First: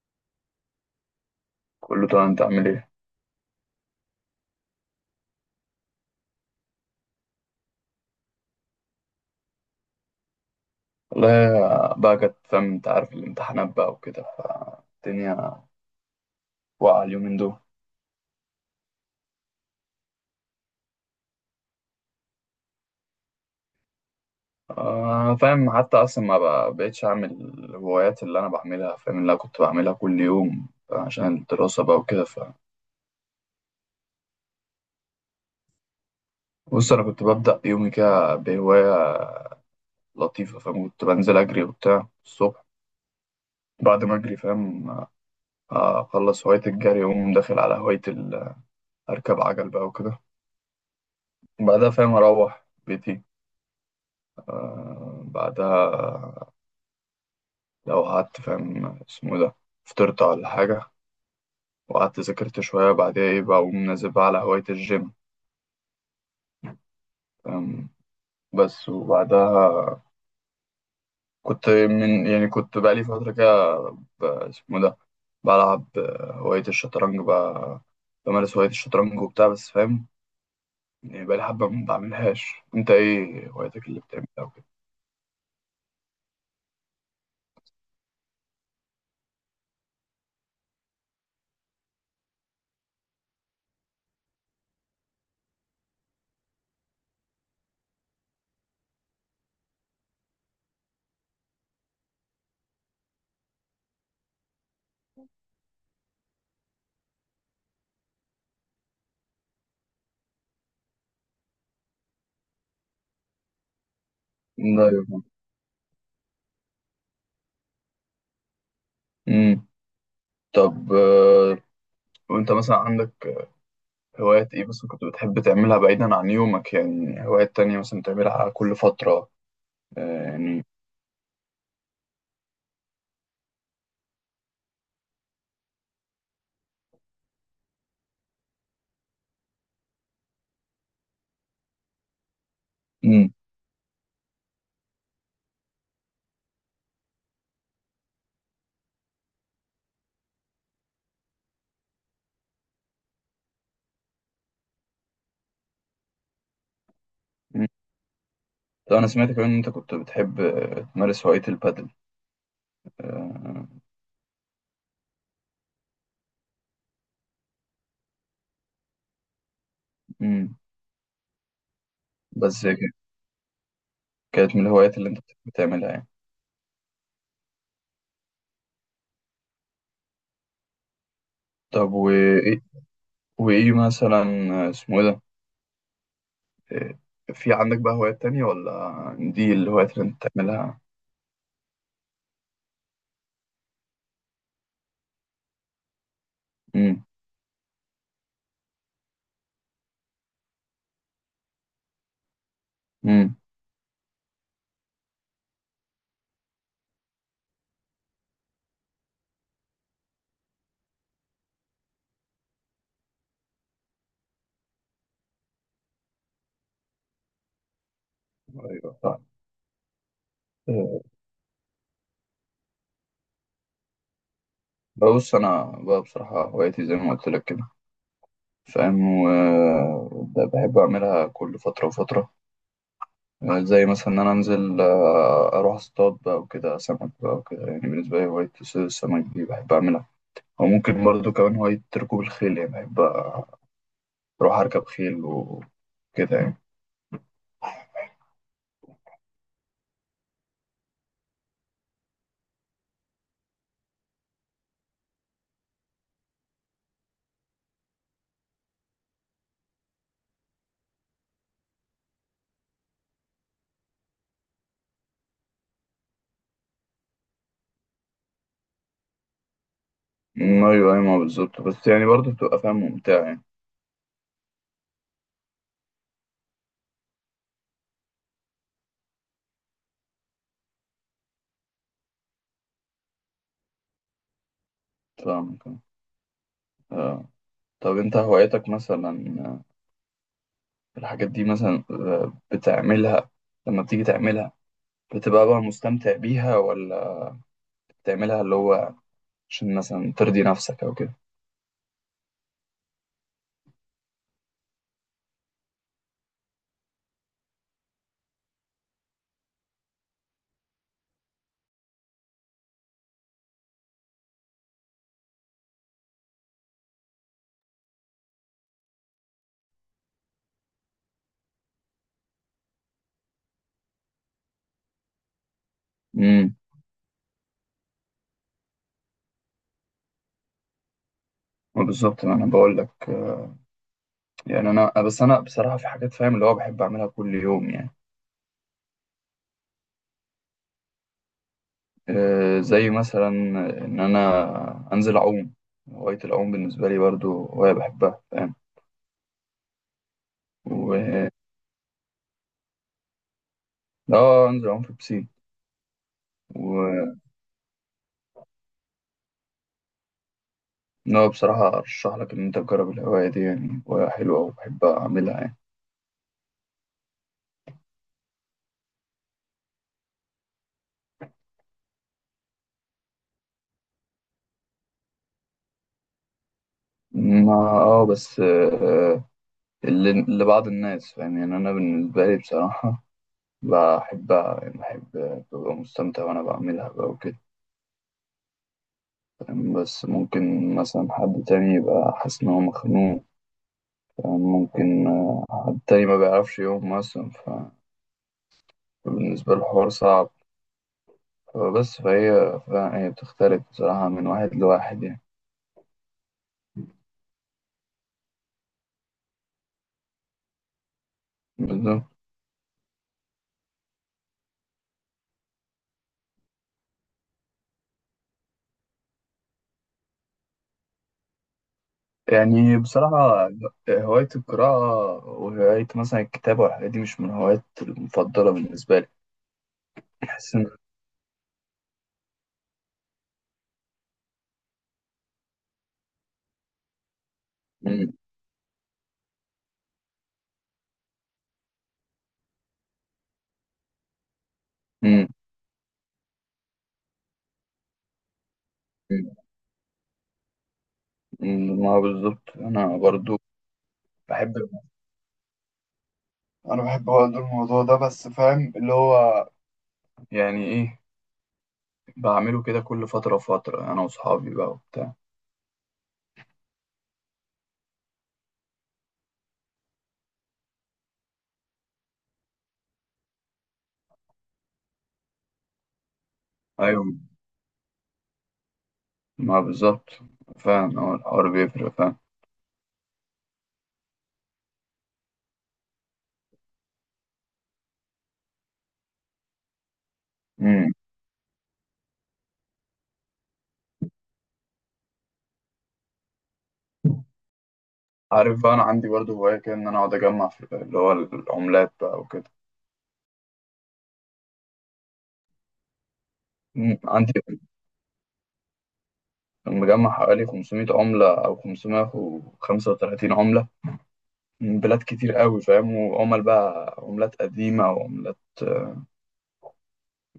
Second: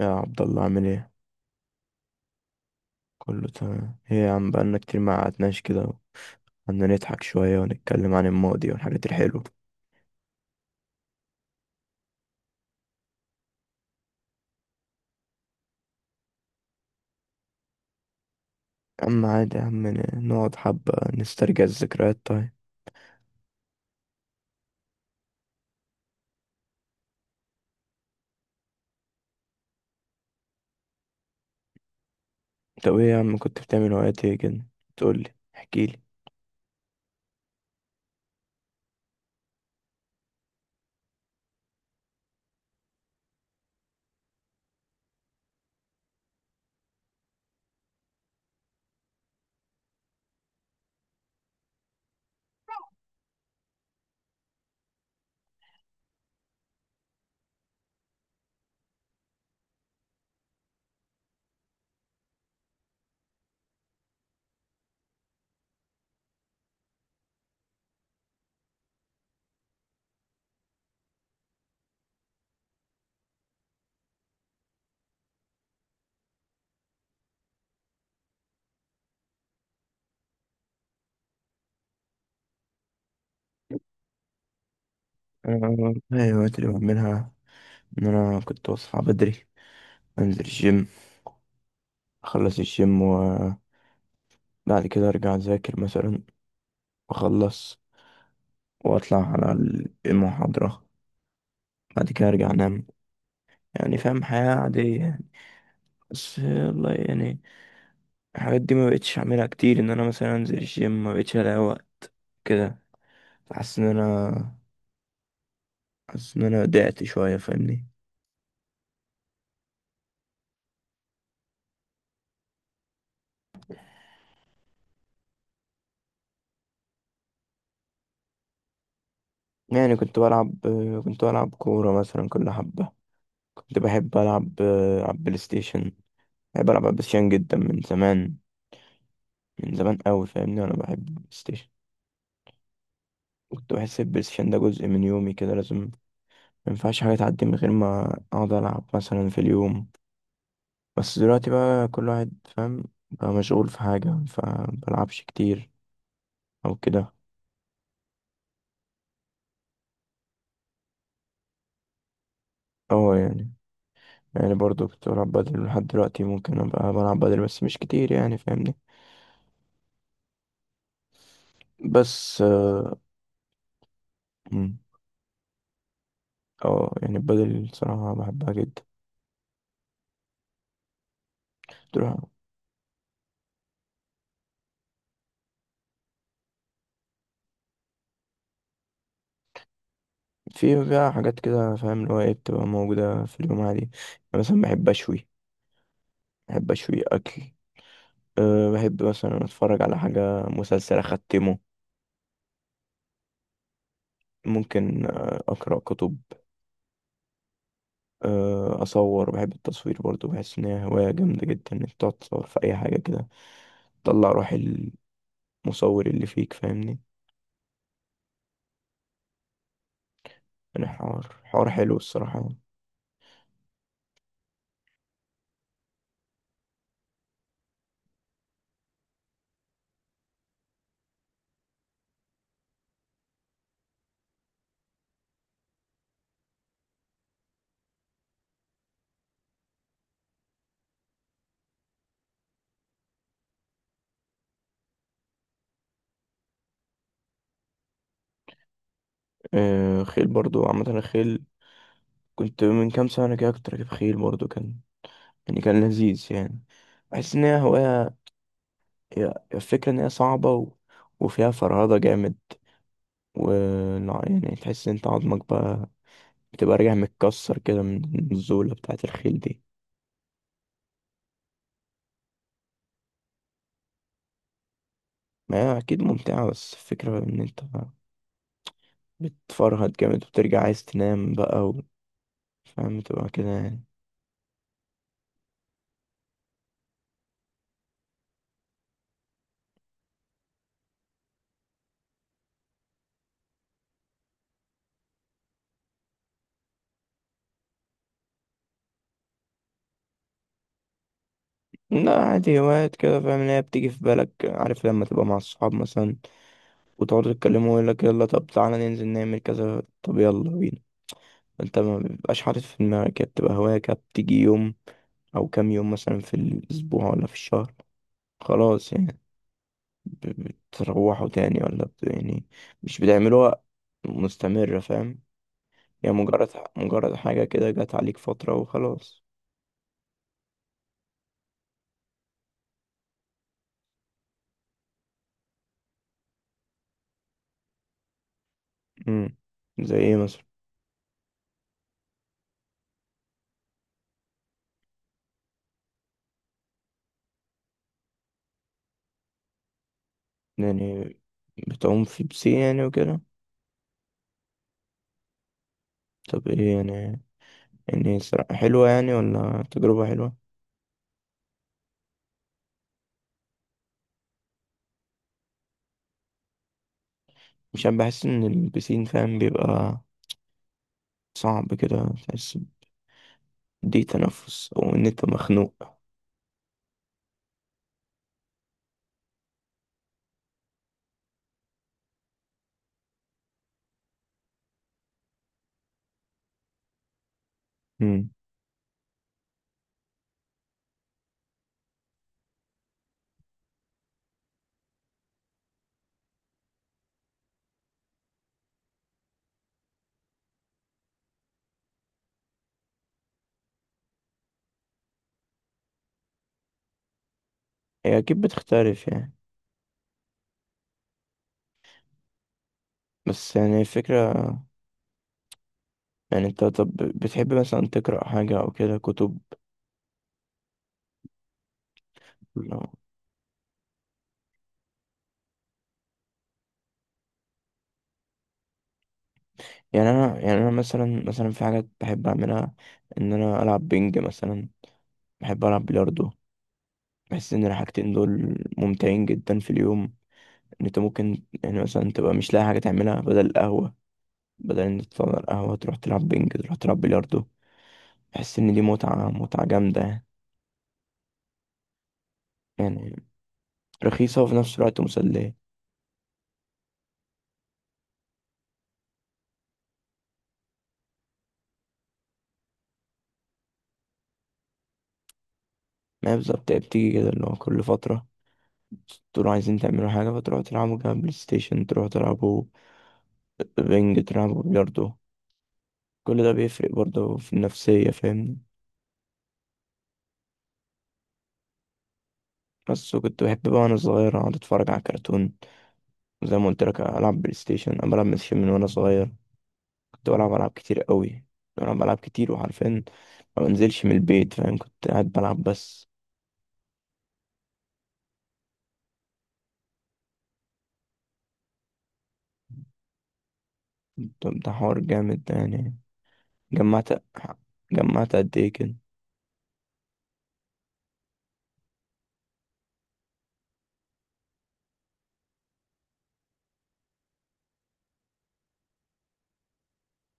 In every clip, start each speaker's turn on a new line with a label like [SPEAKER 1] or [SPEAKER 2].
[SPEAKER 1] يا عبد الله عامل ايه؟
[SPEAKER 2] كله تمام، انت عامل ايه؟
[SPEAKER 1] كله تمام، ايه يا عم بقالنا كتير ما قعدناش كده. قعدنا نضحك شوية ونتكلم عن الماضي والحاجات الحلوة.
[SPEAKER 2] والله. بقى كانت، فاهم، انت عارف الامتحانات بقى وكده، الدنيا واقعة اليومين دول.
[SPEAKER 1] يا عم عادي يا عم، نقعد حبة نسترجع الذكريات. طيب،
[SPEAKER 2] آه، فاهم. حتى اصلا ما بقى- بقتش اعمل الهوايات اللي انا بعملها، فاهم، اللي انا كنت بعملها كل يوم عشان الدراسة بقى وكده، ف
[SPEAKER 1] طب ايه يا عم كنت بتعمل وقت ايه كده؟ تقولي احكيلي.
[SPEAKER 2] بص انا كنت ببدأ يومي كده بهواية لطيفة، فاهم، كنت بنزل اجري وبتاع الصبح. بعد ما اجري، فاهم، اخلص هواية الجري اقوم داخل على اركب عجل بقى وكده. بعدها، فاهم، اروح بيتي. بعدها لو قعدت، فاهم، اسمه إيه ده فطرت ولا حاجة وقعدت ذاكرت شوية وبعديها إيه بقى، أقوم نازل بقى على هواية الجيم، فاهم، بس. وبعدها كنت يعني كنت بقالي فترة كده ب- اسمه إيه ده بلعب، هواية الشطرنج بقى. بمارس هواية الشطرنج وبتاع، بس فاهم يعني بقالي حبة ما بعملهاش. أنت إيه هوايتك اللي بتعملها وكده؟
[SPEAKER 1] انا والله الوقت اللي بعملها ان انا كنت بصحى بدري، انزل الجيم، اخلص الجيم وبعد كده ارجع اذاكر مثلا، واخلص واطلع على المحاضرة، بعد كده ارجع انام. يعني فاهم، حياة عادية. بس والله يعني الحاجات دي ما بقتش اعملها كتير، ان انا مثلا انزل الجيم ما بقتش الاقي وقت كده. حاسس ان انا
[SPEAKER 2] أيوة.
[SPEAKER 1] حاسس ان انا ضعت شويه، فاهمني؟
[SPEAKER 2] أمم. طب، وأنت مثلا عندك هوايات إيه مثلا كنت بتحب تعملها بعيدا عن يومك؟ يعني هوايات تانية مثلا بتعملها كل فترة؟
[SPEAKER 1] يعني
[SPEAKER 2] يعني.
[SPEAKER 1] كنت بلعب كوره مثلا كل حبه. كنت بحب العب بلاي ستيشن. بحب العب بلاي ستيشن جدا من زمان، من زمان قوي، فاهمني؟ انا بحب البلاي ستيشن.
[SPEAKER 2] مم.
[SPEAKER 1] كنت بحس البلاي ستيشن ده جزء من يومي كده، لازم ما ينفعش حاجه تعدي من غير ما اقعد العب مثلا في اليوم. بس دلوقتي بقى كل واحد فاهم، بقى مشغول في حاجة فمبلعبش كتير أو كده.
[SPEAKER 2] مم. طب أنا سمعت كمان إن أنت كنت بتحب تمارس هواية البادل.
[SPEAKER 1] اه يعني،
[SPEAKER 2] آه.
[SPEAKER 1] يعني برضو كنت بلعب بدل لحد دلوقتي، ممكن أبقى بلعب بدل بس مش كتير يعني، فاهمني؟
[SPEAKER 2] مم.
[SPEAKER 1] بس
[SPEAKER 2] بس
[SPEAKER 1] اه،
[SPEAKER 2] كانت من
[SPEAKER 1] مم.
[SPEAKER 2] الهوايات اللي أنت بتحب تعملها يعني.
[SPEAKER 1] آه، يعني البدل صراحة بحبها جدا.
[SPEAKER 2] طب
[SPEAKER 1] تروح...
[SPEAKER 2] وإيه وإيه مثلا. آه، اسمه إيه ده؟ آه، في عندك بقى هوايات تانية ولا دي الهوايات اللي أنت بتعملها؟
[SPEAKER 1] في فيها حاجات كده فاهم اللي هو ايه، بتبقى موجودة في اليوم عادي يعني. مثلا بحب أشوي
[SPEAKER 2] مم.
[SPEAKER 1] أكل. أه بحب مثلا أتفرج على حاجة مسلسل أختمه.
[SPEAKER 2] مم.
[SPEAKER 1] ممكن أقرأ كتب. اصور، بحب التصوير برضو، بحس ان هي هواية جامدة جدا انك تقعد تصور في اي حاجة كده، تطلع روح المصور اللي فيك، فاهمني؟
[SPEAKER 2] أيوه صح.
[SPEAKER 1] يعني
[SPEAKER 2] آه.
[SPEAKER 1] حوار حلو الصراحة يعني.
[SPEAKER 2] بص أنا بقى بصراحة هوايتي زي ما قلت لك كده، فاهم، وبحب أعملها كل فترة وفترة. زي مثلا إن أنا أنزل، أروح أصطاد بقى وكده، سمك بقى وكده. يعني بالنسبة لي هواية صيد السمك دي بحب أعملها. وممكن برضه كمان هواية ركوب الخيل، يعني بحب أروح أركب خيل وكده يعني.
[SPEAKER 1] آه خيل برضو، عامة الخيل كنت من كام سنة كده كنت راكب خيل برضو، كان يعني كان لذيذ يعني. بحس ان هي هواية، هي الفكرة ان هي صعبة و... وفيها فرهدة جامد و... لا، يعني تحس ان انت عظمك بقى بتبقى راجع متكسر كده من الزولة بتاعة الخيل دي.
[SPEAKER 2] أيوة، أيوة، ما بالظبط. بس يعني برضه بتبقى، فاهم، ممتعة يعني.
[SPEAKER 1] ما هي اكيد ممتعة، بس الفكرة ان انت بتفرهد جامد وبترجع عايز تنام بقى و... فاهم، تبقى كده يعني.
[SPEAKER 2] فاهم كده. آه. طب أنت هوايتك مثلا، الحاجات دي مثلا، بتعملها لما بتيجي تعملها بتبقى بقى مستمتع بيها، ولا بتعملها اللي هو عشان مثلا ترضي نفسك او كده؟
[SPEAKER 1] لا، عادي هوايات كده فاهم اللي هي بتيجي في بالك، عارف لما تبقى مع الصحاب مثلا وتقعدوا تتكلموا ويقول لك يلا طب تعالى ننزل نعمل كذا، طب يلا بينا. انت ما بيبقاش حاطط في دماغك، هي بتبقى هواية كده بتيجي يوم او كام يوم مثلا في الاسبوع ولا في الشهر، خلاص يعني. بتروحوا تاني ولا بت... يعني مش بتعملوها مستمرة، فاهم؟ يعني
[SPEAKER 2] امم.
[SPEAKER 1] مجرد حاجة كده جت عليك فترة وخلاص.
[SPEAKER 2] بالظبط، ما انا بقول لك. يعني انا، بس انا بصراحه في حاجات، فاهم، اللي هو بحب اعملها كل يوم يعني.
[SPEAKER 1] امم زي ايه مثلا؟
[SPEAKER 2] زي مثلا ان انا انزل اعوم. هوايه العوم بالنسبه لي برضو هوايه بحبها، فاهم.
[SPEAKER 1] يعني
[SPEAKER 2] و
[SPEAKER 1] بتعوم في بسين يعني وكده؟
[SPEAKER 2] اه، انزل اعوم في البسين.
[SPEAKER 1] طب ايه يعني؟
[SPEAKER 2] و
[SPEAKER 1] يعني حلوة يعني ولا تجربة حلوة؟
[SPEAKER 2] لا، بصراحه ارشح لك ان انت تجرب الهوايه دي، يعني هوايه حلوه وبحب اعملها يعني.
[SPEAKER 1] مش عارف، بحس ان البسين فاهم بيبقى صعب كده، تحس دي تنفس او ان انت مخنوق.
[SPEAKER 2] ما بس اللي لبعض الناس، فاهم، يعني انا بالنسبه لي بصراحه بحبها. يعني بحب، ببقى مستمتع وأنا بعملها بقى وكده.
[SPEAKER 1] امم
[SPEAKER 2] فاهم؟ بس ممكن مثلا حد تاني يبقى حاسس إن هو مخنوق. فاهم؟ ممكن حد تاني ما بيعرفش يقوم مثلا، فبالنسبة له الحوار صعب. فبس فهي بتختلف بصراحة من واحد لواحد يعني.
[SPEAKER 1] هي اكيد بتختلف يعني.
[SPEAKER 2] بالظبط.
[SPEAKER 1] بس يعني الفكرة، يعني انت طب بتحب مثلا تقرأ حاجة او كده كتب؟
[SPEAKER 2] يعني بصراحة هواية القراءة وهواية مثلا الكتابة والحاجات دي مش من الهوايات المفضلة بالنسبة لي. بحس
[SPEAKER 1] يعني
[SPEAKER 2] إن.
[SPEAKER 1] انا مثلا في حاجات بحب اعملها. ان انا العب بينج مثلا، بحب العب بلياردو. بحس ان الحاجتين
[SPEAKER 2] مم.
[SPEAKER 1] دول ممتعين جدا في اليوم. ان انت ممكن يعني مثلا تبقى مش لاقي حاجه تعملها بدل القهوه، بدل ان انت
[SPEAKER 2] مم.
[SPEAKER 1] تقعد على القهوه تروح تلعب بينج، تروح تلعب بلياردو. بحس ان دي متعه جامده،
[SPEAKER 2] مم. ما هو بالظبط. أنا
[SPEAKER 1] يعني
[SPEAKER 2] برضو
[SPEAKER 1] رخيصه وفي
[SPEAKER 2] بحب
[SPEAKER 1] نفس الوقت مسليه.
[SPEAKER 2] انا بحب برضه الموضوع ده، بس فاهم اللي هو يعني ايه، بعمله كده كل فترة وفترة انا واصحابي بقى وبتاع.
[SPEAKER 1] ما هي بالظبط، هي بتيجي كده اللي هو كل فتره تقولوا عايزين تعملوا حاجه فتروحوا تلعبوا كده بلاي ستيشن، تروحوا تلعبوا بينج، تلعبوا بلياردو. كل ده بيفرق
[SPEAKER 2] ايوه،
[SPEAKER 1] برضه في النفسية، فاهمني؟
[SPEAKER 2] ما بالظبط، فاهم. هو الحوار بيفرق، فاهم.
[SPEAKER 1] بس وكنت بحب بقى وأنا صغير أقعد أتفرج على كرتون. وزي ما قلت لك ألعب بلاي ستيشن، أنا بلعب بلاي ستيشن من وأنا صغير. كنت بلعب ألعاب
[SPEAKER 2] امم.
[SPEAKER 1] كتير قوي. كنت بلعب ألعاب كتير وعارفين ما بنزلش من البيت، فاهم؟ كنت قاعد بلعب بس.
[SPEAKER 2] عارف بقى، انا عندي برضه هواية كده ان انا اقعد اجمع في اللي هو العملات بقى وكده.
[SPEAKER 1] طب ده حوار جامد ده يعني، جمعت
[SPEAKER 2] عندي
[SPEAKER 1] جمعت قد إيه كده؟
[SPEAKER 2] مجمع حوالي 500 عملة أو 535 عملة من بلاد كتير قوي، فاهم. وعمل بقى عملات قديمة وعملات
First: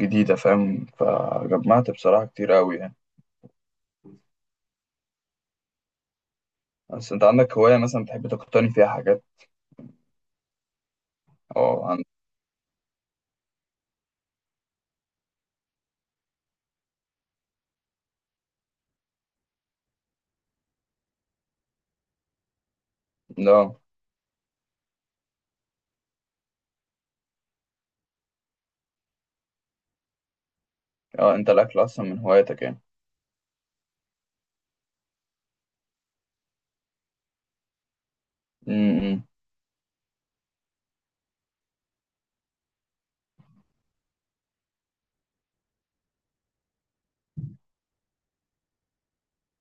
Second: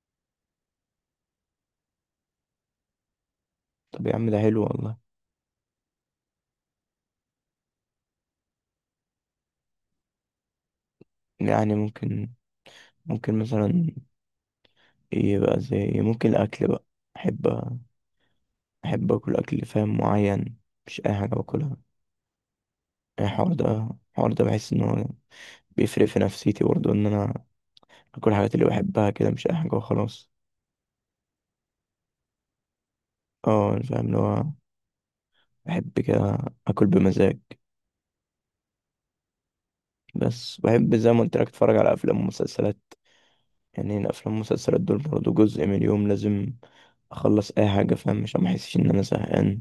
[SPEAKER 2] جديدة فاهم، فجمعت بصراحة كتير قوي يعني.
[SPEAKER 1] طب يا عم ده حلو والله.
[SPEAKER 2] بس انت عندك هواية مثلا بتحب تقتني فيها حاجات؟
[SPEAKER 1] يعني
[SPEAKER 2] اه،
[SPEAKER 1] ممكن مثلا إيه بقى؟ زي إيه؟ ممكن الأكل بقى. أحب أحب أكل فاهم معين، مش أي حاجة باكلها.
[SPEAKER 2] لا.
[SPEAKER 1] الحوار ده بحس ان هو بيفرق في نفسيتي برضه، ان انا اكل الحاجات اللي بحبها كده مش اي حاجه وخلاص.
[SPEAKER 2] اه انت الاكل اصلا من هواياتك يعني؟
[SPEAKER 1] اه أنا فاهم اللي هو بحب كده اكل بمزاج.
[SPEAKER 2] امم.
[SPEAKER 1] بس بحب زي ما قلت لك اتفرج على افلام ومسلسلات. يعني الافلام والمسلسلات دول برضه جزء من اليوم، لازم اخلص اي حاجه فاهم عشان ما احسش ان انا زهقان.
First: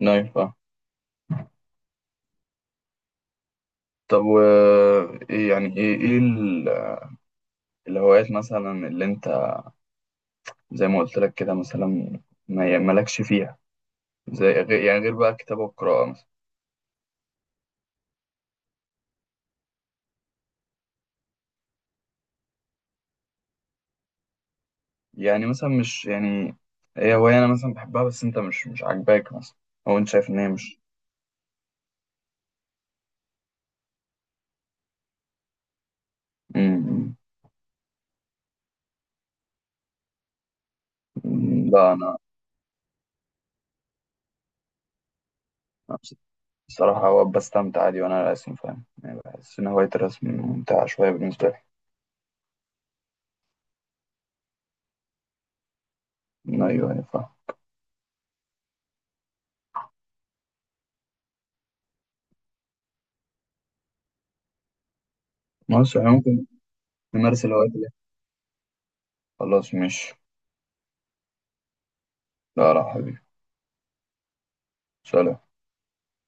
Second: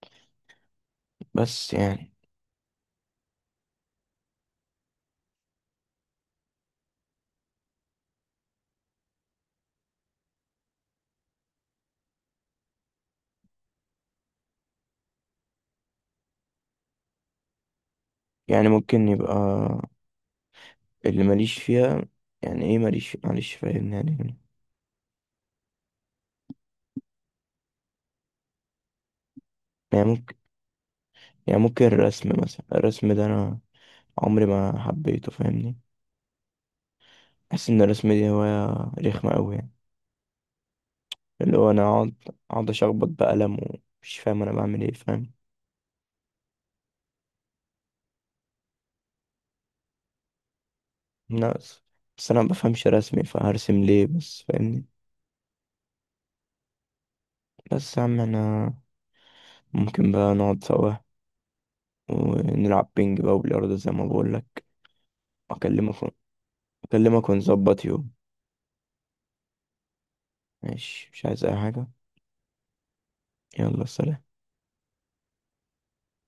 [SPEAKER 2] نايف اه.
[SPEAKER 1] بس يعني
[SPEAKER 2] طب و ايه يعني ايه الهوايات مثلا اللي انت زي ما قلت لك كده مثلا ما مالكش فيها، زي غير يعني غير بقى الكتابة والقراءة مثلا؟
[SPEAKER 1] ممكن يبقى اللي ماليش فيها، يعني ايه ماليش معلش فاهم يعني؟
[SPEAKER 2] يعني مثلا مش يعني هي هواية انا مثلا بحبها، بس انت مش عاجباك مثلا. او
[SPEAKER 1] يعني
[SPEAKER 2] انت شايف
[SPEAKER 1] ممكن
[SPEAKER 2] ان هي مش.
[SPEAKER 1] يعني ممكن الرسم مثلا، الرسم ده انا عمري ما حبيته فاهمني.
[SPEAKER 2] امم.
[SPEAKER 1] بحس ان الرسم دي هواية رخمة أوي يعني، اللي هو انا
[SPEAKER 2] لا،
[SPEAKER 1] اقعد اشخبط بقلم ومش فاهم انا بعمل ايه، فاهم؟
[SPEAKER 2] انا الصراحة هو بستمتع عادي وأنا راسم، فاهم. يعني بحس إن هواية الرسم ممتعة شوية بالنسبة لي.
[SPEAKER 1] ناقص، بس انا مبفهمش رسمي فهرسم ليه بس، فاهمني؟
[SPEAKER 2] أيوه، أيوه، فاهم.
[SPEAKER 1] بس يا عم انا ممكن بقى نقعد سوا ونلعب بينج بقى وبلياردو زي ما بقولك. اكلمك
[SPEAKER 2] مصر إحنا ممكن
[SPEAKER 1] اكلمك
[SPEAKER 2] نمارس الهوايات
[SPEAKER 1] ونظبط
[SPEAKER 2] دي.
[SPEAKER 1] يوم.
[SPEAKER 2] خلاص مش.
[SPEAKER 1] ماشي مش عايز اي حاجة.
[SPEAKER 2] لا، لا، حبيبي.
[SPEAKER 1] يلا سلام.
[SPEAKER 2] سلام.